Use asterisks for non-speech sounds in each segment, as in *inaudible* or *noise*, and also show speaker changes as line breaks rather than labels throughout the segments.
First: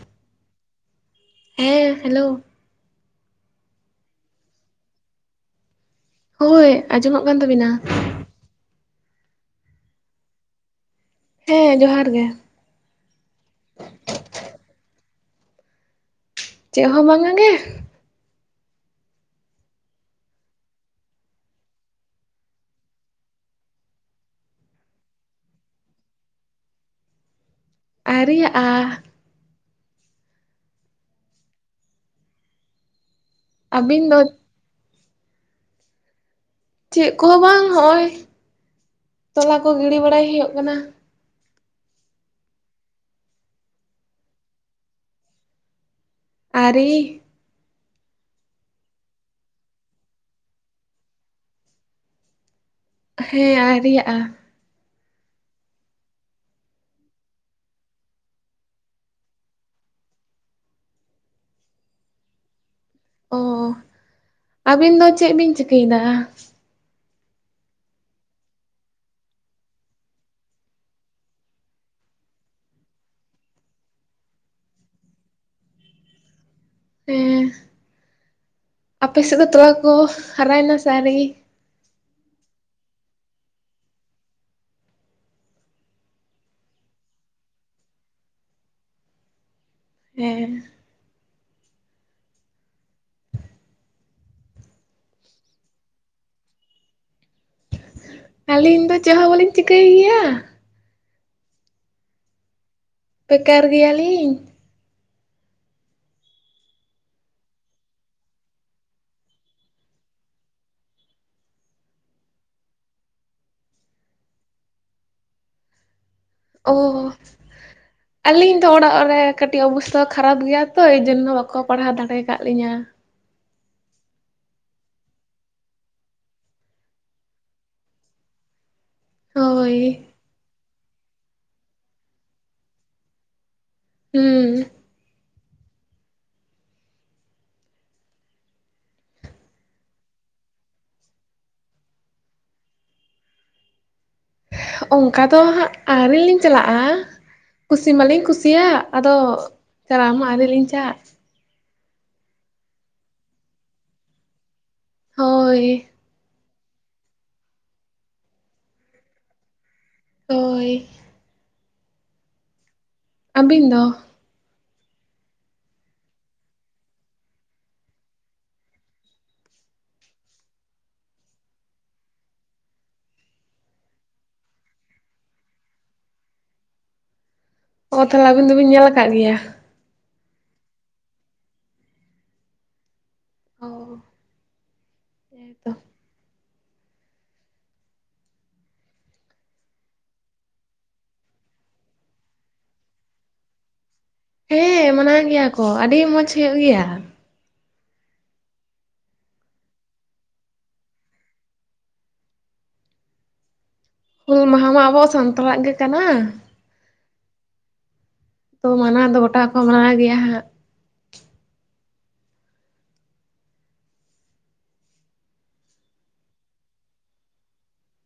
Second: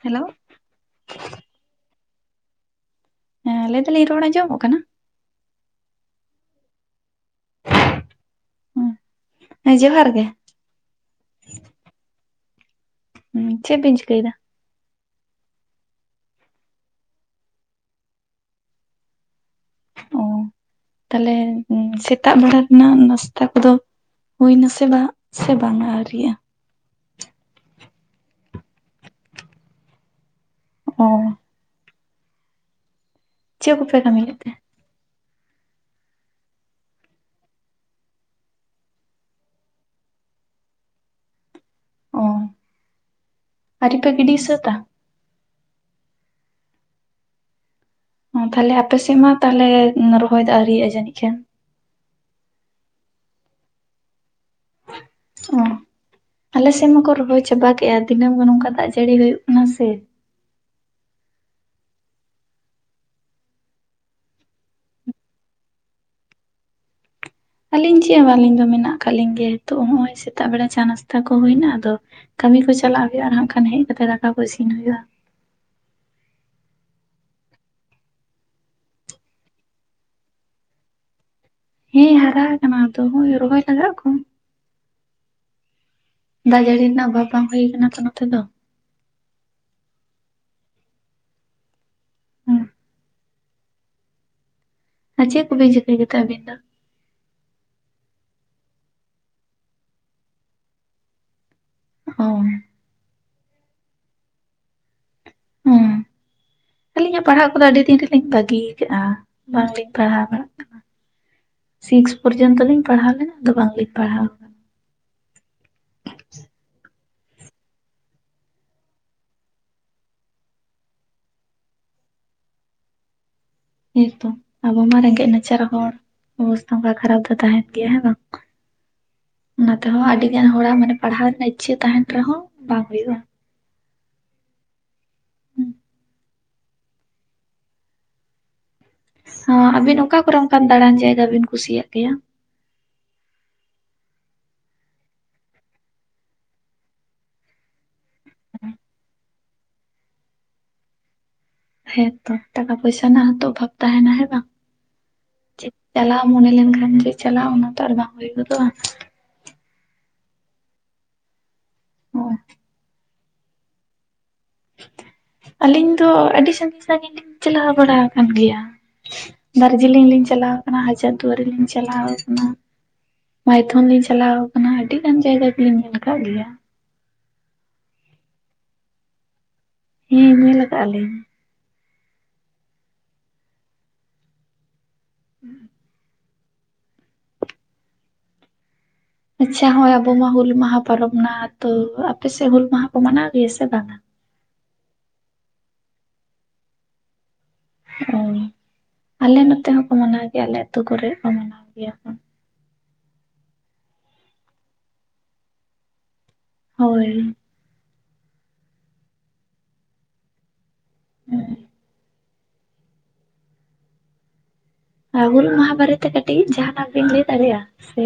Hello
ᱦᱮᱸ hello
ᱦᱮᱸ ᱞᱟᱹᱭ ᱫᱚᱞᱤᱧ ᱨᱚᱲ ᱟᱸᱡᱚᱢᱚᱜ ᱠᱟᱱᱟ?
ᱦᱳᱭ ᱟᱸᱡᱚᱢᱚᱜ ᱠᱟᱱ ᱛᱟᱹᱵᱤᱱᱟ᱾
ᱦᱩᱸ ᱦᱮᱸ ᱡᱚᱦᱟᱨ ᱜᱮ᱾
ᱦᱮᱸ ᱡᱚᱦᱟᱨ ᱜᱮ᱾
ᱦᱩᱸ ᱪᱮᱫ ‌ᱵᱤᱱ ᱪᱤᱠᱟ. ᱭᱮᱫᱟ?
ᱪᱮᱫ ᱦᱚᱸ ᱵᱟᱝᱼᱟ ᱜᱮ᱾
ᱚ ᱛᱟᱦᱚᱞᱮ ᱥᱮᱛᱟᱜ ᱵᱮᱲᱟ ᱨᱮᱱᱟᱜ ᱱᱟᱥᱛᱟ ᱠᱚᱫᱚ ᱦᱩᱭᱮᱱᱟ ᱥᱮ ᱵᱟᱝ ᱥᱮ ᱵᱟᱝ-ᱟ ᱟᱹᱣᱨᱤᱜ-ᱟ?
ᱟᱭᱨᱤ ᱭᱟᱜ-ᱟ᱾
ᱚᱸ ᱪᱮᱫ ᱠᱚᱯᱮ
ᱟᱹᱵᱤᱱ ᱫᱚ
ᱠᱟᱹᱢᱤ ᱮᱫ ᱛᱮ?
ᱪᱮᱫ ᱠᱚ ᱦᱚᱸ ᱵᱟᱝ ᱦᱚᱸᱜ-ᱚᱭ ᱛᱚᱞᱟ ᱠᱚ ᱜᱤᱲᱤ ᱵᱟᱲᱟᱭ ᱦᱩᱭᱩᱜ ᱠᱟᱱᱟ᱾
ᱚᱸ ᱟᱹᱣᱨᱤ ᱯᱮ ᱜᱤᱰᱤ ᱥᱟᱹᱛ-ᱟ᱾
ᱟᱹᱣᱨᱤ
ᱟ ᱛᱟᱦᱟᱞᱮ ᱟᱯᱮ ᱥᱮᱫ ᱢᱟ ᱛᱟᱦᱟᱞᱮ ᱨᱚᱦᱚᱭ ᱫᱚ ᱟᱣᱨᱤᱭᱟᱜ-ᱟ ᱡᱟᱹᱱᱤᱡ ᱠᱷᱟᱱᱼᱼ
ᱦᱮᱸ ᱟᱣᱨᱤ ᱭᱟᱜ-ᱟ᱾
ᱦᱚᱸ᱾ ᱟᱞᱮ ᱥᱮᱱ ᱢᱟᱠᱚ ᱨᱚᱦᱚᱭ ᱪᱟᱵᱟ ᱠᱮᱜ-ᱟ, ᱫᱤᱱᱟᱹᱢ ᱜᱮ ᱱᱚᱝᱠᱟ ᱫᱟᱜ ᱡᱟᱹᱲᱤ ᱦᱩᱭᱩᱜ ᱠᱟᱱᱟ ᱥᱮᱼᱼ
ᱚ ᱟᱹᱵᱤᱱ ᱫᱚ ᱪᱮᱜ ᱵᱤᱱ ᱪᱤᱠᱟᱹᱭ ᱫᱟ?
ᱟᱞᱤᱧ ᱪᱮᱫ ᱦᱚᱸ ᱵᱟᱝ ᱟᱹᱞᱤᱧ ᱫᱚ ᱢᱮᱱᱟᱜ ᱟᱠᱟᱫ ᱞᱤᱧ ᱜᱮᱭᱟ ᱱᱤᱛᱚᱜ ᱦᱚᱸᱜ-ᱚᱭ ᱥᱮᱛᱟᱜ ᱵᱮᱲᱟ ᱪᱟ ᱱᱟᱥᱛᱟ ᱠᱚ ᱦᱩᱭᱱᱟ ᱟᱫᱚᱼᱼ ᱠᱟᱢᱤ ᱠᱚ ᱪᱟᱞᱟᱜ ᱦᱩᱭᱩᱜ-ᱟ ᱦᱟᱸᱜ ᱠᱷᱟᱱ ᱦᱮᱡ ᱠᱟᱛᱮ ᱫᱟᱠᱟ ᱠᱚ ᱤᱥᱤᱱ ᱦᱩᱭᱩᱜ-ᱟ᱾
ᱦᱮᱸ ᱟᱯᱮ ᱥᱮᱫ ᱫᱚ ᱛᱚᱞᱟ ᱠᱚ ᱦᱟᱨᱟᱭ ᱱᱟ ᱥᱮ ᱟᱣᱨᱤ?
ᱦᱮᱸ ᱦᱟᱨᱟ ᱟᱠᱟᱱᱟ ᱛᱚ ᱦᱚᱸᱜᱼᱚᱭ ᱨᱚᱦᱚᱭ ᱞᱟᱜᱟᱜ ᱟᱠᱚ᱾ ᱫᱟᱜ ᱡᱟᱹᱲᱤ ᱨᱮᱱᱟᱜ ᱚᱵᱷᱟᱵᱽ ᱵᱟᱝ ᱦᱩᱭ ᱠᱟᱱᱟ ᱛᱚ ᱱᱚᱛᱮ ᱫᱚ᱾
ᱦᱮᱸ᱾
ᱦᱩᱸ ᱟᱨ ᱪᱮᱫ ᱠᱚ ᱵᱤᱱ ᱪᱤᱠᱟᱹᱭ ᱜᱮᱛᱮ ᱟᱹᱵᱤᱱ ᱫᱚ?
ᱟᱞᱤᱧ ᱫᱚ ᱪᱮᱜ ᱦᱚᱸ ᱵᱟᱹᱞᱤᱧ ᱪᱤᱠᱟᱹᱭ ᱜᱮᱭᱟ᱾
ᱚᱸ᱾
ᱵᱮᱠᱟᱨ ᱜᱮᱭᱟ ᱞᱤᱧ᱾
ᱦᱚᱸ᱾ ᱟᱹᱞᱤᱧᱟᱜ ᱯᱟᱲᱦᱟᱜ ᱠᱚᱫᱚ ᱟᱹᱰᱤ ᱫᱤᱱ ᱨᱮᱜᱮ ᱞᱤᱧ ᱵᱟᱹᱜᱤ ᱭᱟᱠᱟᱜ-ᱟ ᱵᱟᱝ ᱞᱤᱧ ᱯᱟᱲᱦᱟᱣ ᱵᱟᱲᱟᱜ ᱠᱟᱱᱟ᱾ ᱥᱤᱠᱥ ᱯᱚᱨᱡᱚᱱᱛᱚ ᱞᱤᱧ ᱯᱟᱲᱦᱟᱣ ᱞᱮᱱᱟ ᱟᱫᱚ ᱵᱟᱝ ᱞᱤᱧ ᱯᱟᱲᱦᱟᱣᱼᱼ
ᱚ ᱦᱚ᱾ ᱟᱞᱤᱧ ᱫᱚ ᱚᱲᱟᱜ ᱨᱮ ᱠᱟᱹᱴᱤᱡ ᱚᱵᱚᱥᱛᱟ ᱠᱷᱟᱨᱟᱯ ᱜᱮᱭᱟ ᱛᱚ ᱮᱭ ᱡᱚᱱᱱᱚ ᱵᱟᱠᱚ ᱯᱟᱲᱦᱟᱣ ᱫᱟᱲᱮ ᱠᱟᱫ ᱞᱤᱧᱟ᱾
ᱦᱮᱸ ᱛᱚ ᱟᱵᱚ ᱢᱟ ᱨᱮᱸᱜᱮᱡ ᱱᱟᱪᱟᱨ ᱦᱚᱲ᱾ ᱚᱵᱚᱥᱛᱟ ᱚᱝᱠᱟ ᱠᱷᱟᱨᱟᱯ ᱫᱚ ᱛᱟᱦᱮᱸᱱ ᱜᱮᱭᱟ ᱦᱮᱸ ᱵᱟᱝᱼᱼ ᱚᱱᱟ
ᱦᱳᱭ
ᱛᱮᱦᱚᱸ ᱟᱹᱰᱤ ᱜᱟᱱ ᱦᱚᱲᱟᱜ ᱢᱟᱱᱮ ᱯᱟᱲᱦᱟᱣ ᱨᱮᱱᱟᱜ ᱤᱪᱪᱷᱟᱹ ᱛᱟᱦᱮᱸᱱ ᱨᱮᱦᱚᱸ ᱵᱟᱝ ᱦᱩᱭᱩᱜ-ᱟ᱾
ᱦᱩᱸ᱾
ᱦᱚᱸ ᱟᱵᱤᱱ ᱚᱠᱟ ᱠᱚ ᱨᱮ ᱚᱱᱠᱟᱱ ᱫᱟᱬᱟᱱ ᱡᱟᱭᱜᱟ ᱵᱤᱱ ᱠᱩᱥᱤ ᱭᱟᱜ ᱜᱮᱭᱟ?
ᱚᱱᱠᱟ ᱫᱚ ᱦᱟᱸᱜ ᱟᱣᱨᱤ ᱞᱤᱧ ᱪᱟᱞᱟᱜ-ᱟ ᱠᱩᱥᱤ ᱢᱟ ᱞᱤᱧᱼᱼ ᱠᱩᱥᱤ ᱭᱟᱜ ᱟᱫᱚ ᱪᱟᱞᱟᱜ ᱢᱟ ᱟᱣᱨᱤ‌ ᱞᱤᱧ ᱪᱟᱜᱼᱼ
ᱦᱮᱸᱛᱚ ᱴᱟᱠᱟ ᱯᱩᱭᱥᱟ ᱱᱟᱜ ᱦᱚᱸᱛᱚ ᱚᱵᱷᱟᱵᱽ ᱛᱟᱦᱮᱸᱱᱟ ᱦᱮᱸ ᱵᱟᱝ
ᱦᱳᱭ
ᱪᱤᱜᱼᱼ ᱪᱟᱞᱟᱜ ᱢᱚᱱᱮ ᱞᱮᱱᱠᱷᱟᱱ ᱡᱮ ᱪᱟᱞᱟᱣ ᱚᱱᱟ ᱛᱚ ᱟᱨ ᱵᱟᱝ ᱦᱩᱭ ᱜᱚᱫᱚᱜ-ᱟ᱾
ᱦᱳᱭ᱾
ᱚᱸ᱾
ᱟᱹᱵᱤᱱ ᱫᱚ?
ᱟᱞᱤᱧ ᱫᱚ ᱟᱹᱰᱤ ᱥᱟᱺᱜᱤᱧ ᱥᱟᱺᱜᱤᱧ ᱞᱤᱧ ᱪᱟᱞᱟᱣ ᱵᱟᱲᱟ ᱟᱠᱟᱱ ᱜᱮᱭᱟ᱾ ᱫᱟᱨᱡᱤᱞᱤᱝ ᱞᱤᱧ ᱪᱟᱞᱟᱣ ᱟᱠᱟᱱᱟ ᱦᱟᱡᱟᱨ ᱫᱩᱣᱟᱹᱨᱤ ᱞᱤᱧ ᱪᱟᱞᱟᱣ ᱟᱠᱟᱱᱟ᱾ ᱢᱟᱭᱛᱷᱚᱱ ᱞᱤᱧ ᱪᱟᱞᱟᱣ ᱟᱠᱟᱱᱟ ᱟᱹᱰᱤ ᱜᱟᱱ ᱡᱟᱭᱜᱟ ᱜᱮ ᱞᱤᱧ ᱧᱮᱞ ᱟᱠᱟᱫ ᱜᱮᱭᱟ᱾
ᱚ ᱛᱟᱦᱚᱞᱮ ᱟᱵᱤᱱ ᱫᱚ ᱵᱤᱱ ᱧᱮᱞ ᱟᱠᱟᱫ ᱜᱮᱭᱟ᱾
ᱦᱮᱸ ᱧᱮᱞ ᱟᱠᱟᱜ-ᱟ ᱞᱤᱧ᱾
ᱚ ᱦᱮᱸ ᱛᱚ᱾
ᱟᱪᱪᱷᱟ ᱦᱳᱭ ᱟᱵᱚ ᱢᱟ ᱦᱩᱞ ᱢᱟᱦᱟᱸ ᱯᱟᱨᱚᱵᱢ ᱱᱟ ᱛᱚ ᱟᱯᱮ ᱥᱮᱫ ᱦᱩᱞ ᱢᱟᱦᱟᱸ ᱠᱚ ᱢᱟᱱᱟᱣ ᱜᱮᱭᱟ ᱥᱮ ᱵᱟᱝ-ᱟ᱾
ᱦᱮᱸ ᱢᱟᱱᱟᱣ ᱜᱮᱭᱟ ᱠᱚ ᱟᱰᱤ ᱢᱚᱸᱡᱽ ᱦᱩᱭᱩᱜ ᱜᱮᱭᱟ᱾
ᱚᱸ ᱟᱞᱮ ᱱᱚᱛᱮ ᱦᱚᱸᱠᱚ ᱢᱟᱱᱟᱣ ᱜᱮᱭᱟ ᱟᱞᱮ ᱟᱹᱛᱩ ᱠᱚᱨᱮ ᱠᱚ ᱢᱟᱱᱟᱣ ᱜᱮᱭᱟ ᱦᱟᱜᱸ᱾
ᱦᱩᱞ ᱢᱟᱦᱟᱸ ᱢᱟ ᱟᱵᱚᱣᱟᱜ ᱥᱟᱱᱛᱟᱞᱟᱜ ᱜᱮ ᱠᱟᱱᱟ᱾
ᱦᱳᱭ᱾
ᱛᱚ ᱢᱟᱱᱟᱣ ᱫᱚ ᱜᱚᱴᱟ ᱠᱚ ᱢᱟᱱᱟᱣ ᱜᱮᱭᱟ ᱦᱟᱸᱜ᱾
ᱦᱮᱸ᱾ ᱟᱵᱤᱱ ᱦᱩᱞ ᱢᱟᱦᱟ ᱵᱟᱨᱮ ᱛᱮ ᱠᱟᱹᱴᱤᱡ ᱡᱟᱸᱦᱟᱱᱟᱜ ᱵᱤᱱ ᱞᱟᱹᱭ ᱫᱟᱲᱮᱭᱟᱜ-ᱟ ᱥᱮᱼᱼ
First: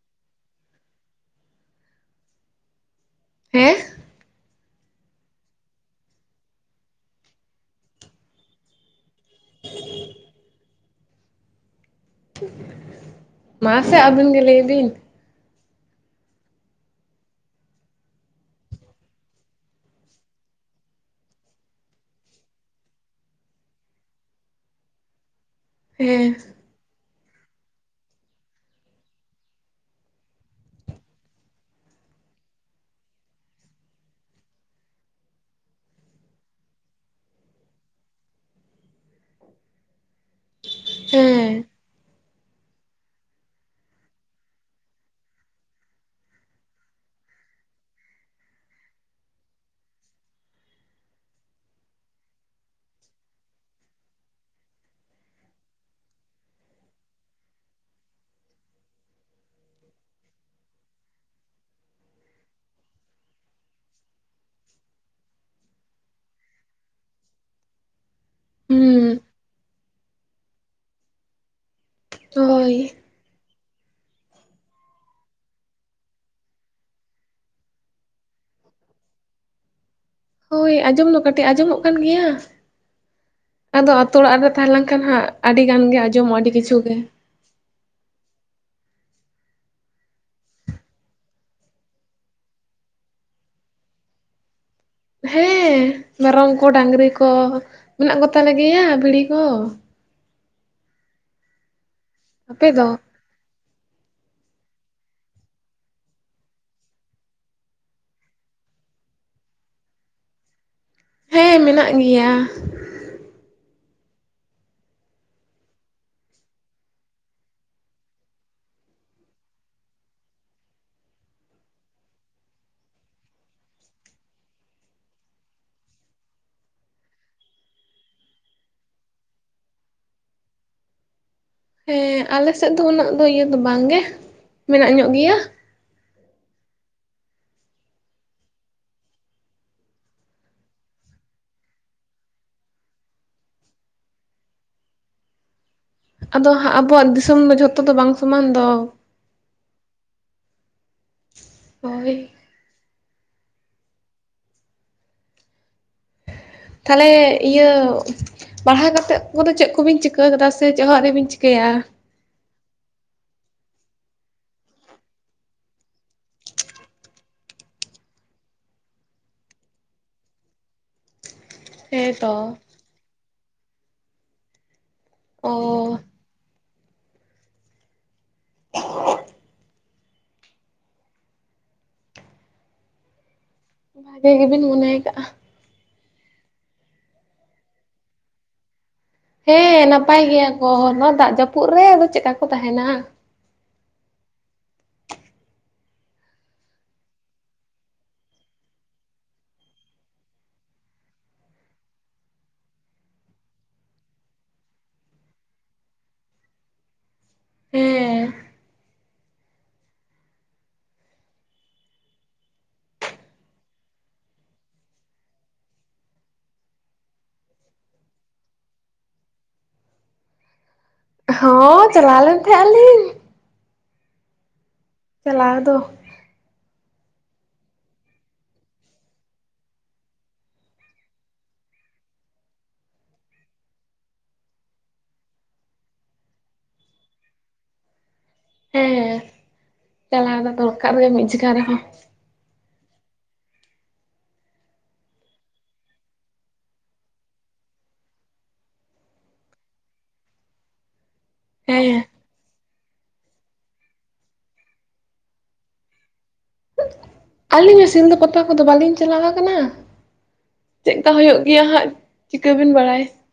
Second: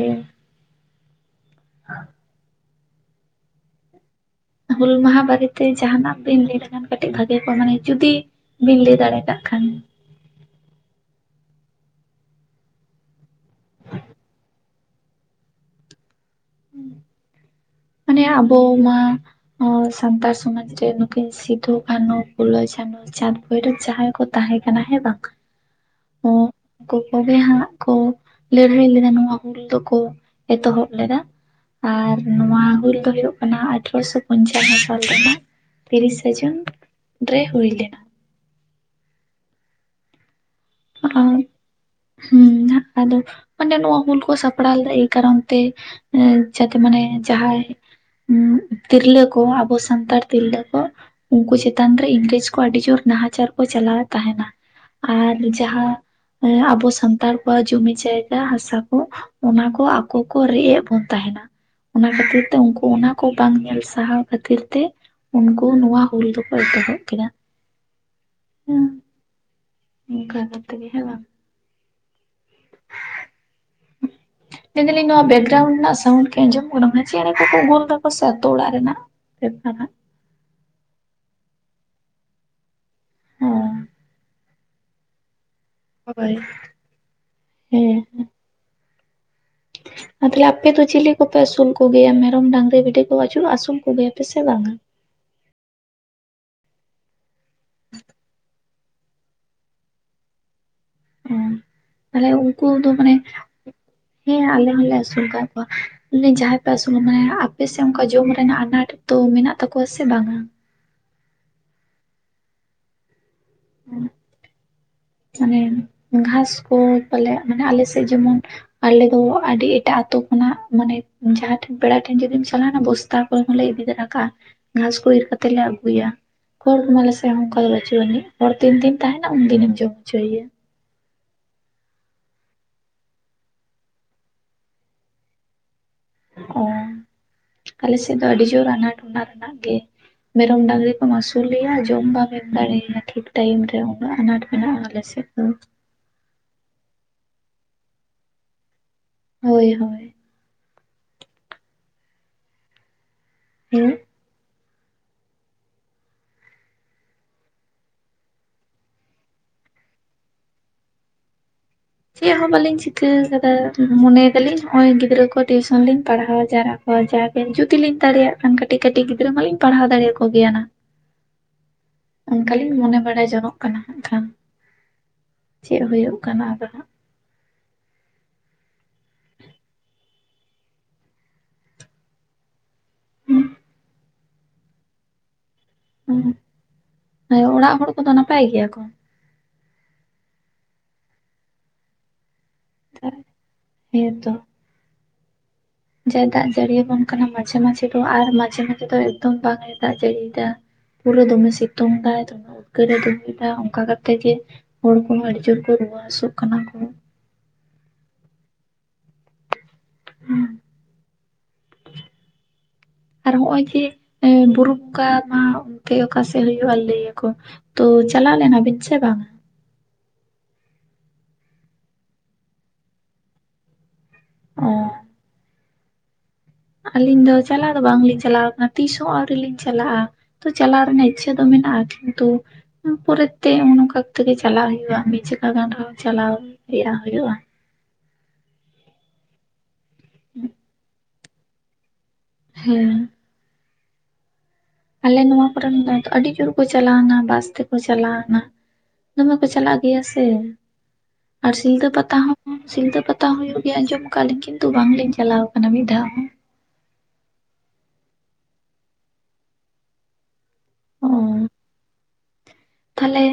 ᱮᱸ᱾
ᱦᱩᱞ ᱢᱟᱦᱟᱸ ᱵᱟᱨᱮᱛᱮ ᱡᱟᱦᱟᱱᱟᱜ ᱵᱤᱱ ᱞᱟᱹᱭ ᱞᱮᱠᱷᱟᱱ ᱠᱟᱹᱴᱤᱡ ᱵᱷᱟᱜᱮ ᱠᱚᱜ-ᱟ ᱢᱟᱱᱮ ᱡᱩᱫᱤ ᱵᱤᱱ ᱞᱟᱹᱭ ᱫᱟᱲᱮ ᱠᱟᱜ ᱠᱷᱟᱱ᱾
ᱢᱟᱥᱮ ᱟᱹᱵᱤᱱ ᱜᱮ ᱞᱟᱹᱭ ᱵᱤᱱ᱾
ᱢᱟᱱᱮ ᱟᱵᱚ ᱢᱟ- ᱚ ᱥᱟᱱᱛᱟᱲ ᱥᱚᱢᱟᱡᱽ ᱨᱮ ᱱᱩᱠᱤᱱ ᱥᱤᱫᱩ ᱠᱟᱹᱱᱩ ᱯᱷᱩᱞᱳ ᱡᱷᱟᱱᱳ ᱪᱟᱸᱫᱽ ᱵᱷᱳᱭᱨᱳᱵ ᱡᱟᱦᱟᱸᱭ ᱠᱚ- ᱛᱟᱦᱮᱸ ᱠᱟᱱᱟ ᱦᱮᱸ ᱵᱟᱝ᱾
ᱦᱮᱸ᱾
ᱩᱠᱩ ᱠᱚ ᱜᱮ ᱦᱟᱸᱜ ᱠᱚ ᱞᱟᱹᱲᱦᱟᱹᱭ ᱞᱮᱱᱟ ᱱᱚᱣᱟ ᱦᱩᱞ ᱫᱚ ᱠᱚ ᱮᱛᱚᱦᱚᱵ ᱞᱮᱫᱟ᱾ ᱟᱨ ᱱᱚᱣᱟ ᱦᱩᱞ ᱫᱚ ᱦᱩᱭᱩᱜ ᱠᱟᱱᱟ ᱟᱴᱷᱨᱚᱥᱚ ᱯᱚᱧᱪᱟᱱᱱᱚ ᱥᱟᱞ ᱨᱮᱱᱟᱜ᱾ ᱛᱤᱨᱤᱥᱮ ᱡᱩᱱ ᱨᱮ ᱦᱩᱭ ᱞᱮᱱᱟ᱾ ᱚᱸ
ᱦᱮᱸ
ᱦᱩᱸ ᱦᱟᱜ ᱟᱫᱚ ᱚᱰᱮ ᱱᱚᱣᱟ ᱦᱩᱞ ᱠᱚ ᱥᱟᱯᱲᱟᱣ ᱞᱮ ᱮᱭ ᱠᱟᱨᱚᱱ ᱛᱮ᱾ ᱮ ᱡᱟᱛᱮ ᱢᱟᱱᱮ ᱡᱟᱦᱟᱸᱭ ᱛᱤᱨᱞᱟᱹ ᱠᱚ ᱟᱵᱚ ᱥᱟᱱᱛᱟᱲ ᱛᱤᱨᱞᱟᱹ ᱠᱚ᱾ ᱩᱱᱠᱩ ᱪᱮᱛᱟᱱ ᱨᱮ ᱤᱝᱨᱮᱡᱽ ᱠᱚ ᱟᱹᱰᱤ ᱡᱳᱨ ᱱᱟᱦᱟᱪᱟᱨ ᱠᱚ ᱪᱟᱞᱟᱣ ᱮᱫ ᱛᱟᱦᱮᱱᱟ ᱟᱨ ᱡᱟᱦᱟᱸ ᱟᱵᱚ ᱥᱟᱱᱛᱟᱲ ᱠᱚᱣᱟᱜ ᱡᱚᱢᱤ ᱡᱟᱭᱜᱟ ᱦᱟᱥᱟ ᱠᱚ- ᱚᱱᱟ ᱠᱚ ᱟᱠᱚ ᱠᱚ ᱨᱮᱡ ᱮᱫ ᱵᱚᱱ ᱛᱟᱦᱮᱱᱟ᱾ ᱚᱱᱟ ᱠᱷᱟᱹᱛᱤᱨ ᱛᱮ ᱩᱱᱠᱩ ᱚᱱᱟ ᱠᱚ ᱵᱟᱝ ᱧᱮᱞ ᱥᱟᱦᱟᱣ ᱠᱷᱟᱹᱛᱤᱨ ᱛᱮ- ᱩᱱᱠᱩ ᱱᱚᱣᱟ ᱦᱩᱞ ᱫᱚᱠᱚ ᱮᱛᱚᱦᱚᱵ ᱠᱮᱫᱟ ᱦᱮᱸ᱾ *unintelligible*
ᱦᱩᱸ
ᱚᱱᱠᱟ ᱠᱟᱛᱮᱜ ᱜᱮ ᱦᱮᱸ ᱵᱟᱝ᱾
ᱦᱳᱭ᱾
ᱪᱮ *unintelligible* ᱢᱮᱱ ᱫᱟᱞᱤᱧ ᱱᱚᱣᱟ ᱵᱮᱠᱜᱨᱟᱣᱩᱱᱰ ᱨᱮᱱᱟᱜ ᱥᱟᱣᱩᱱᱰ ᱜᱮ ᱟᱸᱡᱚᱢ ᱚᱜ ᱠᱟᱱᱟ ᱢᱟᱱᱮ ᱪᱮᱬᱮ ᱠᱚ ᱠᱚ ᱜᱳᱞ ᱫᱟᱠᱚ ᱥᱮ ᱟᱛᱳ ᱚᱲᱟᱜ ᱨᱮᱱᱟᱜ᱾ ᱪᱮᱫ ᱠᱟᱱᱟ?
ᱦᱳᱭ ᱟᱸᱡᱚᱢ ᱫᱚ ᱠᱟᱹᱴᱤᱡ ᱟᱸᱡᱚᱢᱚᱜ ᱠᱟᱱ ᱜᱮᱭᱟ
ᱦᱚᱸ
ᱟᱫᱚ ᱟᱛᱳ ᱚᱲᱟᱜ ᱨᱮ ᱛᱟᱦᱮᱸ ᱞᱮᱱᱠᱷᱟᱱ ᱦᱟᱸᱜ ᱟᱹᱰᱤ ᱜᱟᱱ ᱜᱮ
ᱦᱳᱭ
ᱟᱸᱡᱚᱢᱚᱜ-ᱟ ᱟᱹᱰᱤ ᱠᱤᱪᱷᱩ ᱜᱮ᱾
ᱦᱮᱸ᱾ ᱟ ᱛᱟᱦᱚᱞᱮ ᱟᱯᱮ ᱫᱚ ᱪᱤᱞᱤ ᱠᱚᱯᱮ ᱟᱹᱥᱩᱞ ᱠᱚ ᱜᱮᱭᱟ ᱢᱮᱨᱚᱢ, ᱰᱟᱝᱨᱤ, ᱵᱷᱤᱰᱤ ᱠᱚ ᱟᱹᱪᱩᱞᱚᱜ ᱟᱹᱥᱩᱞ ᱠᱚ ᱜᱮᱭᱟ ᱯᱮ ᱥᱮ ᱵᱟᱝ-ᱟ?
ᱦᱮᱸ ᱢᱮᱨᱚᱢ ᱠᱚ ᱰᱟᱝᱨᱤ ᱠᱚ ᱢᱮᱱᱟᱜ ᱠᱚ ᱛᱟᱞᱮ ᱜᱮᱭᱟ ᱵᱷᱤᱲᱤ ᱠᱚ᱾
ᱚ ᱛᱟᱦᱞᱮ ᱩᱱᱠᱩ ᱫᱚ ᱢᱟᱱᱮ ᱦᱮᱸ ᱟᱞᱮ ᱦᱚᱸᱞᱮ ᱟᱹᱥᱩᱞ ᱠᱟᱜ ᱠᱚᱣᱟ᱾ ᱢᱮᱫᱟᱧ *unintelligible* ᱡᱟᱦᱟᱸᱭ ᱯᱮ ᱟᱹᱥᱩᱞ ᱢᱟᱱᱮ ᱟᱯᱮ ᱥᱮᱫ ᱚᱱᱠᱟ ᱡᱚᱢ ᱨᱮᱱᱟᱜ ᱟᱱᱟᱴ ᱫᱚ ᱢᱮᱱᱟᱜ ᱛᱟᱠᱚᱣᱟ ᱥᱮ ᱵᱟᱝ-ᱟ?
ᱦᱮᱸ ᱢᱮᱱᱟᱜ ᱜᱮᱭᱟ᱾
ᱮ ᱦᱮᱜ᱾ *unintelligible* ᱢᱟᱱᱮ ᱜᱷᱟᱥ ᱠᱚ ᱯᱟᱞᱮ ᱢᱟᱱᱮ ᱟᱞᱮ ᱥᱮᱫ ᱡᱮᱢᱚᱱ ᱟᱞᱮ ᱫᱚ ᱟᱰᱤ ᱮᱴᱟᱜ ᱟᱛᱳ ᱠᱷᱚᱱᱟᱜ ᱢᱟᱱᱮ ᱡᱟᱦᱟᱸ ᱴᱷᱮᱱ ᱯᱮᱲᱟ ᱴᱷᱮᱱ ᱡᱩᱫᱤᱢ ᱪᱟᱞᱟᱣᱱᱟ ᱵᱳᱥ ᱛᱟ ᱠᱚ ᱠᱚᱞᱮ ᱤᱫᱤ ᱛᱟᱨᱟ ᱠᱟᱜᱼᱟ ᱜᱷᱟᱥ ᱠᱚ ᱤᱨ ᱠᱟᱛᱮ ᱞᱮ ᱟᱹᱜᱩᱭᱟ᱾ ᱠᱷᱚᱲ ᱠᱚ ᱢᱟ ᱟᱞᱮ ᱥᱮᱱ ᱦᱚᱸ ᱚᱱᱠᱟ ᱫᱚ ᱵᱟᱹᱪᱩᱜ ᱟᱹᱱᱤᱡ᱾
ᱦᱮᱸ ᱟᱞᱮ ᱥᱮᱫ ᱫᱚ ᱩᱱᱟᱹᱜ ᱫᱚ ᱤᱭᱟᱹ ᱫᱚ ᱵᱟᱝ ᱜᱮ ᱢᱮᱱᱟᱜ ᱧᱚᱜ ᱜᱮᱭᱟ᱾
ᱚ ᱟᱞᱮ ᱥᱮᱫ ᱫᱚ ᱟᱹᱰᱤ ᱡᱳᱨ ᱟᱱᱟᱴ ᱚᱱᱟ ᱨᱮᱱᱟᱜ ᱜᱮ᱾ ᱢᱮᱨᱚᱢ ᱰᱟᱝᱨᱤ ᱠᱚᱢ ᱟᱹᱥᱩᱞᱮᱭᱟ ᱡᱚᱢ ᱵᱟᱢ ᱮᱢ ᱫᱟᱲᱮᱣᱟᱭᱟ ᱴᱷᱤᱠ ᱴᱟᱭᱤᱢ ᱨᱮ ᱩᱱᱟᱹᱜ ᱟᱱᱟᱴ ᱢᱮᱱᱟᱜᱼᱟ ᱟᱞᱮᱼᱼ *unintelligible*
ᱟᱫᱚ ᱟᱵᱚᱣᱟᱜ ᱫᱤᱥᱚᱢ ᱫᱚ ᱡᱷᱚᱛᱚ ᱫᱚ ᱵᱟᱝ ᱥᱚᱢᱟᱱ ᱫᱚ᱾
ᱦᱳᱭ ᱦᱳᱭ᱾
ᱦᱳᱭ᱾
ᱦᱮᱸ᱾
ᱛᱟᱦᱞᱮ ᱤᱭᱟᱹ ᱯᱟᱲᱦᱟᱣ ᱠᱟᱛᱮᱫ ᱠᱩᱫᱚ ᱪᱮᱫ ᱠᱚ ᱵᱤᱱ ᱪᱤᱠᱟᱹ ᱠᱟᱫᱟ ᱥᱮ ᱪᱮᱫ ᱦᱚᱸ ᱟᱣᱨᱤᱵᱤᱱ ᱪᱤᱠᱟᱹᱭᱟ?
ᱪᱮᱫ ᱦᱚᱸ ᱵᱟᱞᱤᱧ ᱪᱤᱠᱟᱹ ᱟᱠᱟᱫᱟ ᱢᱚᱱᱮᱭ ᱫᱟᱞᱤᱧ ᱱᱚᱜ ᱚᱭ ᱜᱤᱫᱽᱨᱟᱹ ᱠᱚ ᱴᱤᱭᱩᱥᱚᱱ ᱞᱤᱧ ᱯᱟᱲᱦᱟ ᱡᱟᱣᱨᱟ ᱦᱳᱭ ᱡᱟ ᱜᱮ ᱡᱩᱫᱤ ᱞᱤᱧ ᱫᱟᱲᱮᱭᱟᱜ ᱠᱷᱟᱱ ᱠᱟᱹᱴᱤᱡ ᱠᱟᱹᱴᱤᱡ ᱜᱤᱫᱽᱨᱟᱹ ᱢᱟᱞᱤᱧ ᱯᱟᱲᱦᱟᱣ ᱫᱟᱲᱮ ᱟᱠᱚ ᱜᱮᱭᱟ ᱱᱟ᱾
ᱦᱮᱸᱛᱚ
ᱚᱱᱠᱟ ᱞᱤᱧ ᱢᱚᱱᱮ ᱵᱟᱲᱟᱭ ᱡᱚᱱᱚᱜ ᱠᱟᱱᱟ ᱦᱟᱸᱜ ᱠᱷᱟᱱ᱾
ᱚ
ᱪᱮᱫ ᱦᱩᱭᱩᱜ ᱠᱟᱱᱟ ᱟᱫᱚ ᱦᱟᱜ᱾
*unintelligible*
ᱦᱟᱸᱜ
ᱴᱷᱤᱠᱮ ᱜᱮ ᱵᱤᱱ ᱢᱚᱱᱮᱭ ᱠᱟᱜᱼᱟ᱾
ᱚᱸ ᱚᱲᱟᱜ ᱦᱚᱲ ᱠᱚᱫᱚ ᱱᱟᱯᱟᱭ ᱜᱮᱭᱟ ᱠᱚ᱾
ᱦᱮᱸ ᱱᱟᱯᱟᱭ ᱜᱮᱭᱟ ᱠᱚ ᱱᱚᱣᱟ ᱫᱟᱜ ᱡᱟᱹᱯᱩᱫ ᱨᱮ ᱟᱫᱚ ᱪᱮᱫᱠᱟ ᱠᱚ ᱛᱟᱦᱮᱱᱟ
ᱦᱮᱸᱛᱚ᱾ ᱡᱟᱭ ᱫᱟᱜ ᱡᱟᱹᱲᱤᱭᱟᱵᱚᱱ ᱠᱟᱱᱟ ᱢᱟᱡᱷᱮ ᱢᱟᱡᱷᱮ ᱫᱚ ᱟᱨ ᱢᱟᱡᱷᱮ ᱢᱟᱡᱷᱮ ᱫᱚ ᱮᱠᱫᱚᱢ ᱵᱟᱝ ᱮ ᱫᱟᱜ ᱡᱟᱹᱲᱤᱭᱟ᱾ ᱯᱩᱨᱟᱹ ᱫᱚᱢᱮ ᱥᱤᱛᱩᱝ ᱫᱟᱭ ᱫᱚᱱᱟᱜ᱾ ᱩᱫᱽᱜᱟᱹᱨᱮ ᱫᱩᱦᱩᱭᱟ ᱚᱱᱠᱟ ᱠᱟᱛᱮ ᱜᱮ ᱦᱚᱲ ᱠᱚᱦᱚᱸ ᱟᱹᱰᱤ ᱡᱳᱨ ᱠᱚ ᱨᱩᱣᱟᱹ ᱦᱟᱹᱥᱩᱜ ᱠᱟᱱᱟ ᱠᱚ᱾
ᱦᱮᱸᱻ
ᱦᱮᱸ *inaudible* ᱟᱨ ᱱᱚᱜ ᱚᱭ ᱡᱮ ᱵᱩᱨᱩ ᱵᱚᱸᱜᱟ ᱢᱟ ᱚᱱᱛᱮ ᱚᱠᱟᱥᱮᱫ ᱦᱩᱭᱩᱜᱼᱟ ᱞᱟᱹᱭ ᱟᱠᱚ ᱛᱚᱻ ᱪᱟᱞᱟᱣ ᱞᱮᱱᱟ ᱵᱮᱱ ᱥᱮ ᱵᱟᱝ
ᱦᱚᱸᱻ ᱪᱟᱞᱟᱣ ᱞᱮᱱ ᱛᱟᱦᱮᱸ ᱟᱞᱤᱧ
ᱚᱻ
ᱪᱟᱞᱟᱶ ᱫᱚ
ᱟᱹᱞᱤᱧ ᱫᱚ ᱪᱟᱞᱟᱣ ᱫᱚ ᱵᱟᱝᱞᱤᱧ ᱪᱟᱞᱟᱣ ᱠᱟᱱᱟ ᱛᱤᱥ ᱦᱚᱸ ᱟᱹᱣᱨᱤ ᱞᱤᱧ ᱪᱟᱞᱟᱜᱼᱟ ᱛᱚ ᱪᱟᱞᱟᱜ ᱨᱮᱱᱟᱜ ᱤᱪᱷᱟᱹ ᱫᱚ ᱢᱮᱱᱟᱜᱼᱟ ᱠᱤᱱᱛᱩ ᱯᱚᱨᱮ ᱛᱮ ᱚᱱᱠᱟ ᱠᱟᱛᱮᱜᱮ ᱪᱟᱞᱟᱜ ᱦᱩᱭᱩᱜᱼᱟ ᱢᱤᱫ ᱪᱮᱠᱟ ᱜᱟᱱ ᱨᱮᱦᱚᱸ ᱪᱟᱞᱟᱣ ᱨᱮᱭᱟᱜ ᱦᱩᱭᱩᱜᱼᱟ
ᱦᱮᱸᱻ ᱪᱟᱞᱟᱣ ᱫᱚ ᱫᱚᱨᱠᱟᱨ ᱜᱮ ᱢᱤᱫ ᱡᱤᱭᱜᱟ ᱨᱮᱦᱚᱸ
ᱦᱮᱸᱻ ᱟᱞᱮ ᱱᱚᱣᱟ ᱠᱚᱨᱮᱱ ᱫᱚ ᱟᱹᱰᱤ ᱡᱳᱨ ᱠᱚ ᱪᱟᱞᱟᱣᱱᱟ ᱵᱟᱥ ᱛᱮᱠᱚ ᱪᱟᱞᱟᱣᱱᱟ ᱫᱚᱢᱮ ᱠᱚ ᱪᱟᱞᱟᱜ ᱜᱮᱭᱟ ᱥᱮ ᱟᱨ ᱥᱤᱞᱫᱟᱹ
ᱦᱮᱸ
ᱯᱟᱛᱟ ᱦᱚᱸ ᱥᱤᱞᱫᱟᱹ ᱯᱟᱛᱟ ᱦᱚ ᱦᱩᱭᱩᱜ ᱜᱮᱭᱟ ᱟᱸᱡᱚᱢ ᱟᱠᱟᱜᱼᱟ ᱞᱤᱧ ᱠᱤᱱᱛᱩ ᱵᱟᱝᱞᱤᱧ ᱪᱟᱞᱟᱣ ᱟᱠᱟᱱᱟ ᱢᱤᱫ ᱫᱷᱟᱣ ᱦᱚᱸ
ᱟᱹᱞᱤᱧ ᱦᱚᱸ ᱥᱤᱞᱫᱟᱹ ᱯᱟᱛᱟ ᱠᱚᱫᱚ ᱵᱟᱹᱞᱤᱧ ᱪᱟᱞᱟᱣ ᱠᱟᱱᱟ
ᱚ
ᱪᱮᱫᱠᱟ ᱦᱩᱭᱩᱜ ᱜᱮᱭᱟ ᱦᱟᱸᱜ ᱪᱷᱤᱠᱟᱹ ᱵᱮᱱ ᱵᱟᱲᱟᱭ
ᱛᱟᱦᱚᱞᱮ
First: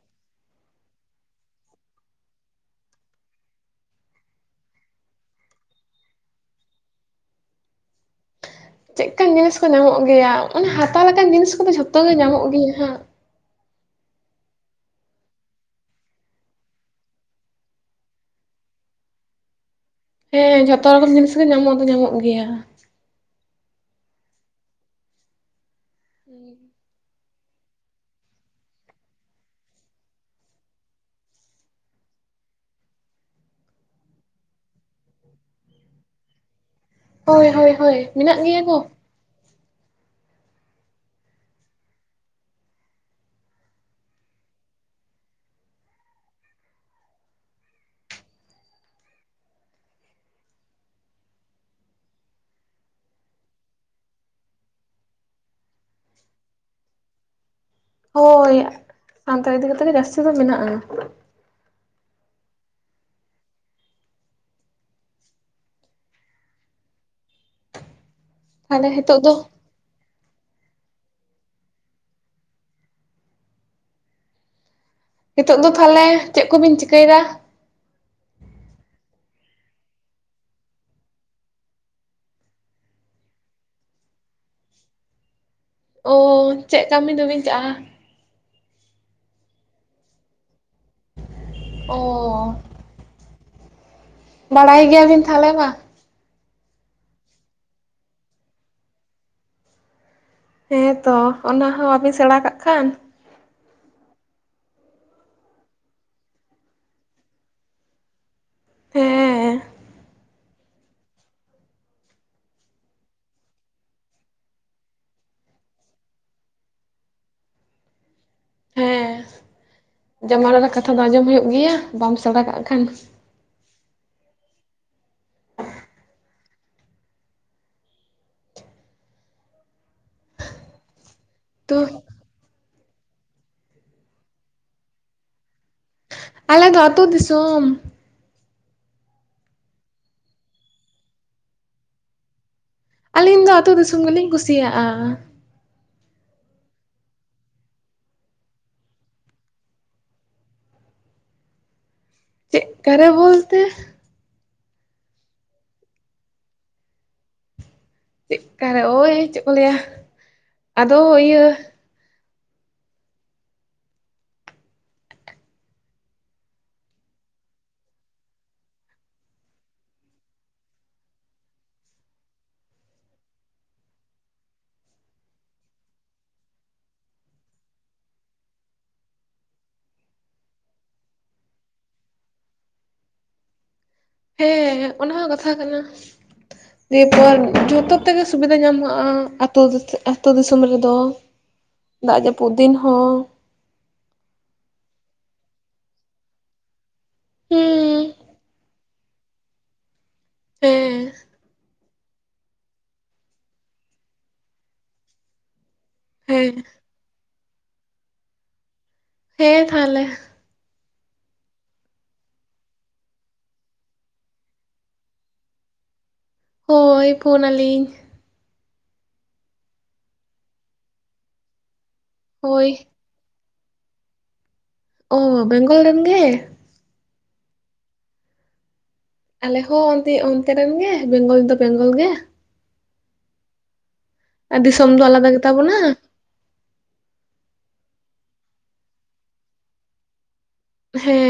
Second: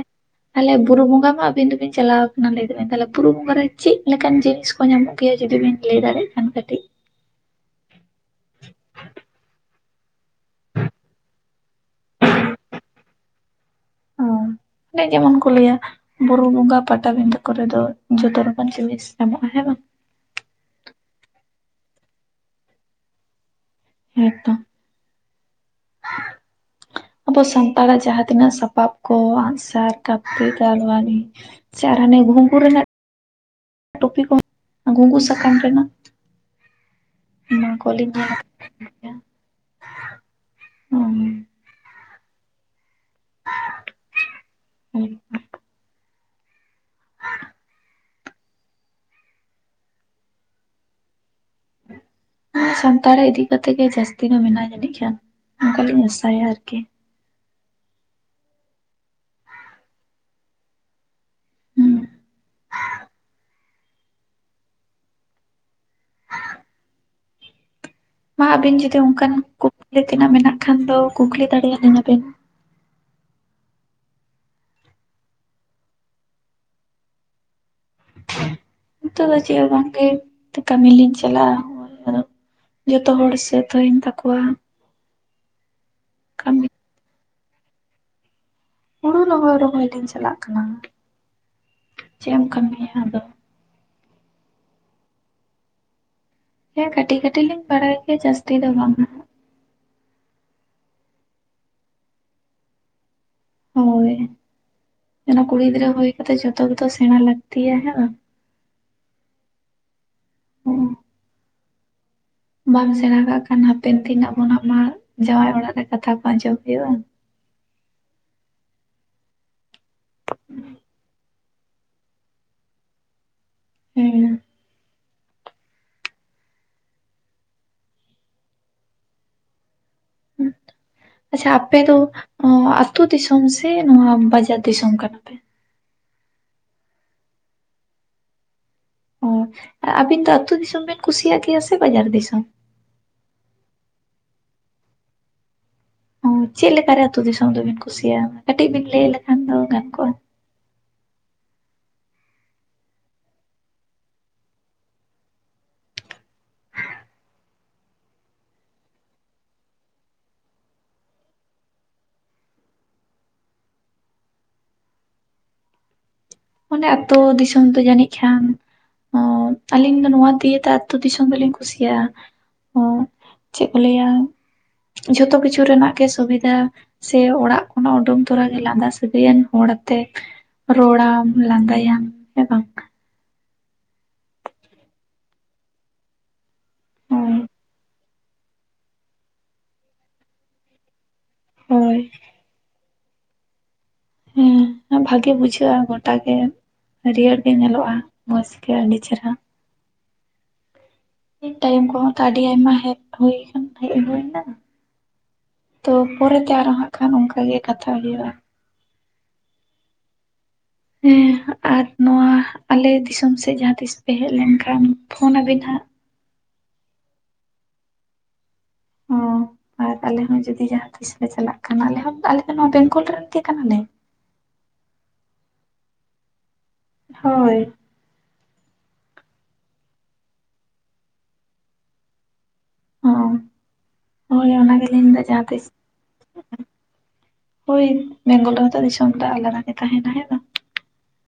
ᱛᱟᱦᱚᱞᱮ ᱵᱩᱨᱩ ᱵᱚᱸᱜᱟ ᱢᱟ ᱟᱵᱤᱱ ᱫᱚᱵᱤᱱ ᱪᱟᱞᱟᱣ ᱟᱠᱟᱱᱟ ᱞᱟᱹᱭᱵᱤᱱ ᱛᱟᱦᱚᱞᱮ ᱵᱩᱨᱩ ᱵᱚᱸᱜᱟ ᱨᱮ ᱪᱮᱫ ᱞᱮᱠᱟᱱ ᱡᱤᱱᱤᱥ ᱠᱚ ᱧᱟᱢᱚᱜ ᱜᱮᱭᱟ ᱡᱩᱫᱤ ᱵᱮᱤᱱ ᱞᱟᱹᱭ ᱫᱟᱲᱮᱭᱟᱜ ᱠᱷᱟᱱ ᱠᱟᱹᱴᱤᱡ
ᱪᱮᱫ ᱞᱮᱠᱟᱱ ᱡᱤᱱᱤᱥ ᱠᱚ ᱧᱟᱢᱚᱜ ᱜᱮᱭᱟ ᱚᱱᱮ ᱦᱟᱛᱟᱣ ᱞᱮᱠᱟᱱ ᱡᱤᱱᱤᱥ ᱠᱚᱫᱚ ᱡᱷᱚᱛᱚ ᱜᱮ ᱧᱟᱢᱚᱜ ᱜᱮᱭᱟ ᱦᱟᱸᱜ
ᱮ ᱡᱮᱢᱚᱱ ᱠᱚ ᱞᱟᱹᱭᱟ ᱵᱩᱨᱩ ᱵᱚᱸᱜᱟ ᱯᱟᱴᱟᱵᱤᱫᱟᱹ ᱠᱚᱨᱮ ᱫᱚ ᱡᱚᱛᱚ ᱨᱚᱠᱚᱢ ᱡᱤᱱᱤᱥ ᱧᱟᱢᱚᱜᱼᱟ ᱦᱮᱸ ᱵᱟᱝ
ᱦᱮᱸ ᱡᱷᱚᱛᱚ ᱞᱮᱠᱚᱢ ᱡᱤᱱᱤᱥ ᱜᱮ ᱧᱟᱢᱚᱜ ᱫᱚ ᱧᱟᱢᱚᱜ ᱜᱮᱭᱟ᱾
ᱦᱮᱛᱚ
ᱦᱮᱸ
ᱟᱵᱚ ᱥᱟᱱᱛᱟᱲᱟᱜ ᱡᱟᱦᱟᱸ ᱛᱤᱱᱟᱹᱜ ᱥᱟᱯᱟᱵ ᱠᱚ ᱟᱸᱜᱥᱟᱨ ᱠᱟᱹᱯᱤ ᱫᱟᱞᱣᱟᱲᱤ ᱪᱟᱨ ᱦᱟᱱᱮ ᱜᱩᱦᱩᱢ ᱠᱩᱨᱮᱱᱟᱜ ᱴᱚᱯᱤ ᱠᱚ ᱜᱩᱝᱜᱩ ᱥᱟᱠᱟᱢ ᱨᱮᱱᱟᱜ
ᱦᱳᱭ
ᱚᱱᱟ
ᱦᱳᱭ ᱦᱳᱭ
ᱠᱚᱞᱤᱧ ᱚ
ᱢᱮᱱᱟᱜ ᱜᱮᱭᱟ ᱠᱚ
ᱦᱮᱸ *unintelligible* ᱦᱮᱻ ᱥᱟᱱᱛᱟᱲᱟᱜ ᱤᱫᱤ ᱠᱟᱛᱮ ᱜᱮ ᱡᱟᱹᱥᱛᱤ ᱫᱚ ᱢᱮᱱᱟᱭᱟ ᱡᱟᱹᱱᱤᱡ ᱠᱷᱟᱱ ᱚᱱᱠᱟ ᱞᱤᱧ ᱟᱥᱟᱭᱟ ᱟᱨᱠᱤ
ᱦᱳᱭ ᱥᱟᱱᱛᱟᱲ ᱤᱫᱤ ᱠᱟᱛᱮᱫ ᱜᱮ ᱡᱟᱹᱥᱛᱤ ᱫᱚ ᱢᱮᱱᱟᱜᱼᱟ
ᱦᱩᱸ ᱢᱟ ᱟᱹᱵᱤᱱ
ᱛᱟᱦᱚᱞᱮ
ᱡᱩᱫᱤ
ᱦᱤᱛᱚᱜ
ᱚᱱᱠᱟᱱ
ᱫᱚ
ᱠᱩᱠᱞᱤ ᱛᱮᱱᱟᱜ ᱢᱮᱱᱟᱜ ᱠᱷᱟᱱ ᱫᱚ ᱠᱩᱠᱞᱤ ᱫᱟᱲᱮᱭᱟᱞᱤᱧᱟ ᱵᱮᱱ
ᱱᱤᱛᱚᱜ ᱫᱚ ᱛᱟᱦᱚᱞᱮ ᱪᱮᱫ ᱠᱚᱵᱤᱱ ᱪᱤᱠᱟᱹᱭᱮᱫᱟ
*unintelligible* ᱵᱟᱝᱮ ᱠᱟᱹᱢᱤ ᱞᱤᱧ ᱪᱞᱟ-ᱟ ᱡᱚᱛᱚ ᱦᱚᱲ ᱥᱟᱹᱛ ᱦᱩᱭᱮᱱ ᱛᱟᱠᱚᱣᱟ᱾
ᱚᱻ ᱪᱮᱫ ᱠᱟᱹᱢᱤ ᱫᱚ ᱵᱤᱱ ᱪᱟᱼᱟ
ᱦᱩᱲᱩ ᱨᱚᱦᱚᱭ ᱨᱚᱦᱚᱭ ᱞᱤᱧ ᱪᱟᱞᱟᱜ ᱠᱟᱱᱟ ᱪᱮᱫ ᱮᱢ
ᱚ
ᱠᱟᱹᱢᱤᱭᱟ ᱟᱫᱚ
ᱵᱟᱲᱟᱭ ᱜᱮᱭᱟᱵᱤᱱ ᱛᱟᱦᱚᱞᱮ ᱵᱟ
ᱦᱮᱸ ᱠᱟᱹᱴᱤᱡ ᱠᱟᱹᱴᱤᱡ ᱞᱤᱧ ᱵᱟᱲᱟᱭ ᱜᱮᱭᱟ ᱡᱟᱹᱥᱛᱤ ᱫᱚ ᱵᱟᱝ
ᱦᱮᱸᱛᱚ ᱚᱱᱟ ᱦᱚᱸ ᱵᱟᱵᱤᱱ ᱥᱮᱬᱟ ᱠᱟᱜ ᱠᱷᱟᱱ
ᱦᱳᱭ ᱚᱱᱟ ᱠᱩᱲᱤ ᱜᱤᱫᱽᱨᱟᱹ ᱦᱩᱭ ᱠᱟᱛᱮ ᱡᱚᱛᱚ ᱜᱮᱛᱚ ᱥᱮᱬᱟ ᱞᱟᱹᱠᱛᱤᱭᱟ ᱦᱮ ᱵᱟᱝ
ᱦᱮᱸ
ᱦᱩᱸ ᱵᱟᱢ ᱥᱮᱬᱟ ᱠᱟᱜ ᱠᱷᱟᱱ ᱦᱟᱯᱮᱱ ᱛᱤᱱᱟᱹᱜ ᱵᱚᱱᱟ ᱢᱟ ᱡᱟᱶᱟᱭ ᱚᱲᱟᱜ ᱨᱮ ᱠᱟᱛᱷᱟ ᱠᱚ ᱟᱸᱡᱚᱢ ᱦᱩᱭᱩᱜᱼᱟ
ᱦᱮᱸ ᱡᱟᱢᱟᱜ ᱚᱱᱟᱜ ᱨᱮ ᱠᱟᱛᱷᱟ ᱫᱚ ᱟᱸᱡᱚᱢ ᱦᱩᱭᱩᱜ ᱜᱮᱭᱟ ᱵᱟᱢ ᱥᱮᱬᱟ ᱠᱟᱜ ᱠᱷᱟᱱ
ᱦᱮᱸ ᱟᱪᱪᱷᱟ ᱟᱯᱮ
ᱛᱚ
ᱫᱚ ᱟᱻ ᱟᱹᱛᱩ ᱫᱤᱥᱚᱢ ᱥᱮ ᱱᱚᱣᱟ ᱵᱟᱡᱟᱨ ᱫᱤᱥᱚᱢ ᱠᱟᱱᱟ ᱯᱮ᱾
ᱟᱞᱮ ᱫᱚ ᱟᱛᱩ ᱫᱤᱥᱚᱢ
ᱚ ᱟᱵᱤᱱ ᱫᱚ ᱟᱹᱛᱩ ᱫᱤᱥᱚᱢ ᱵᱤᱱ ᱠᱩᱥᱤᱭᱟᱜ ᱜᱮᱭᱟ ᱥᱮ ᱵᱟᱡᱟᱨ ᱫᱤᱥᱚᱢ
ᱟᱹᱞᱤᱧ ᱫᱚ ᱟᱛᱩ ᱫᱤᱥᱚᱢ ᱜᱮᱞᱤᱧ ᱠᱩᱥᱤᱭᱟᱜᱼᱟ
ᱚ ᱪᱮᱫ ᱞᱮᱠᱟᱨᱮ ᱟᱛᱳ ᱫᱤᱥᱚᱢ ᱫᱚᱵᱤᱱ ᱠᱩᱥᱤᱭᱟᱜᱼᱟ ᱠᱟᱹᱴᱤᱡ ᱵᱤᱱ ᱞᱟᱹᱭ ᱞᱮᱠᱷᱟᱱ ᱫᱚ ᱜᱟᱱ ᱠᱚᱜᱼᱟ
ᱪᱮᱜ ᱠᱟᱨᱮ ᱵᱳᱞᱛᱮ ᱪᱮᱜ ᱠᱟ ᱨᱮ ᱳᱭ ᱪᱮᱫ ᱠᱚ ᱞᱟᱹᱭᱟ ᱟᱫᱚ ᱤᱭᱟᱹ
ᱚᱱᱮ ᱟᱹᱛᱩ ᱫᱤᱥᱚᱢ ᱫᱚ ᱡᱟᱹᱱᱤᱡ ᱠᱷᱟᱱ ᱚ ᱟᱞᱤᱧ ᱫᱚ ᱱᱚᱣᱟ ᱫᱤᱭᱟᱹ ᱛᱮ ᱟᱛᱳ ᱫᱤᱥᱚᱢ ᱫᱚᱞᱤᱧ ᱠᱩᱥᱤᱭᱟᱜᱼᱟ ᱚ ᱪᱮᱫ ᱠᱚ ᱞᱟᱹᱭᱟ ᱡᱷᱚᱛᱚ ᱠᱤᱪᱷᱩ ᱨᱮᱱᱟᱜ ᱜᱮ ᱥᱩᱵᱤᱫᱷᱟ ᱥᱮ ᱚᱲᱟᱜ ᱠᱷᱚᱱᱟᱜ ᱩᱰᱩᱝ ᱛᱚᱨᱟ ᱜᱮ ᱞᱟᱸᱫᱟ ᱥᱟᱹᱜᱟᱹᱭᱟᱱ ᱦᱚᱲ ᱛᱮ ᱨᱚᱲᱟᱢ ᱞᱟᱸᱫᱟᱭᱟᱢ ᱥᱮ ᱵᱟᱝ
ᱦᱮᱸ ᱚᱱᱟ ᱦᱚᱸ ᱠᱟᱛᱷᱟ ᱠᱟᱱᱟ ᱫᱤᱭᱮᱯᱚᱨ
ᱵᱟᱝ
ᱡᱷᱚᱛᱚ ᱡᱚᱛᱚ ᱛᱮᱜᱮ ᱥᱩᱵᱤᱫᱟ ᱧᱟᱢᱚᱜᱼᱟ ᱟᱛᱳ ᱫᱤᱥᱚᱢ ᱨᱮᱫᱚ
ᱦᱳᱭ
ᱫᱟᱜ ᱡᱟᱹᱯᱩᱫ ᱯᱩᱫᱤᱱ ᱦᱚᱸ
ᱦᱮᱸ ᱵᱷᱟᱜᱮ ᱵᱩᱡᱷᱟᱹᱜᱼᱟ ᱜᱚᱴᱟ ᱜᱮ ᱦᱟᱹᱨᱭᱟᱹᱲ ᱜᱮ ᱧᱮᱞᱚᱜᱼᱟ
ᱦᱩᱸ
ᱢᱚᱡᱽ ᱜᱮ ᱟᱹᱰᱤ ᱪᱮᱦᱨᱟ
ᱦᱮᱸ
ᱤ ᱴᱟᱭᱤᱢ ᱠᱚᱦᱚᱸ ᱛᱚ ᱟᱹᱰᱤ ᱟᱭᱢᱟ ᱦᱮᱡ ᱦᱩᱭ ᱠᱟᱱᱟ ᱦᱮᱡ ᱦᱩᱭ ᱮᱱᱟ ᱛᱚ ᱯᱚᱨᱮ ᱛᱮ
ᱦᱮᱸ
ᱟᱨᱚ ᱦᱟᱸᱜ ᱠᱷᱟᱱ ᱚᱱᱠᱟ ᱜᱮ ᱠᱟᱛᱷᱟ ᱦᱩᱭᱩᱜᱼᱟ
ᱦᱮᱸ ᱛᱟᱦᱞᱮ
ᱦᱮᱸ ᱟᱨ ᱱᱚᱣᱟ ᱟᱞᱮ ᱫᱤᱥᱚᱢ ᱥᱮᱫ ᱡᱟᱦᱟᱸ ᱛᱤᱥ ᱯᱮ ᱦᱮᱡ ᱞᱮᱱᱠᱷᱟᱱ ᱯᱷᱳᱱ ᱟᱵᱤᱱ ᱦᱟᱜ
ᱦᱳᱭ ᱯᱷᱳᱱᱟᱞᱤᱧ
ᱚ ᱟᱨ ᱟᱞᱮ ᱦᱚᱸ ᱡᱩᱫᱤ ᱡᱟᱦᱟᱸ ᱛᱤᱥ ᱞᱮ ᱪᱟᱞᱟᱜ ᱠᱷᱟᱱ ᱟᱞᱮ ᱦᱚᱸ ᱟᱞᱮ ᱫᱚ
ᱦᱳᱭ
ᱱᱚᱣᱟ ᱵᱮᱝᱜᱚᱞ ᱨᱮᱱ ᱜᱮ ᱠᱟᱱᱟᱞᱮ
ᱚ ᱵᱮᱝᱜᱚᱞ ᱨᱮᱱ ᱜᱮ
ᱦᱳᱭ
ᱟᱞᱮ ᱦᱚᱸ ᱚᱱ ᱚᱱᱛᱮᱨᱮ ᱨᱮᱱ ᱜᱮ ᱵᱮᱝᱜᱚᱞ ᱫᱚ ᱵᱮᱝᱜᱚᱞ ᱜᱮ
ᱦᱚᱸ ᱦᱳᱭ
ᱟᱨ
ᱚᱱᱟ
ᱫᱤᱥᱚᱢ
ᱜᱮᱞᱤᱧ ᱫᱚ
ᱟᱞᱟᱫᱟ
ᱡᱟᱦᱟᱸ
ᱜᱮᱛᱟ
ᱛᱤᱥ
ᱵᱚᱱᱟ
ᱦᱳᱭ ᱵᱮᱝᱜᱚᱞ ᱨᱮᱱᱛᱚ ᱫᱤᱥᱚᱢ ᱴᱟᱜ ᱟᱞᱮᱨᱮᱱ ᱜᱮ ᱛᱟᱦᱮᱸᱱᱟ ᱦᱮᱸ ᱵᱟᱝ
ᱦᱮᱸ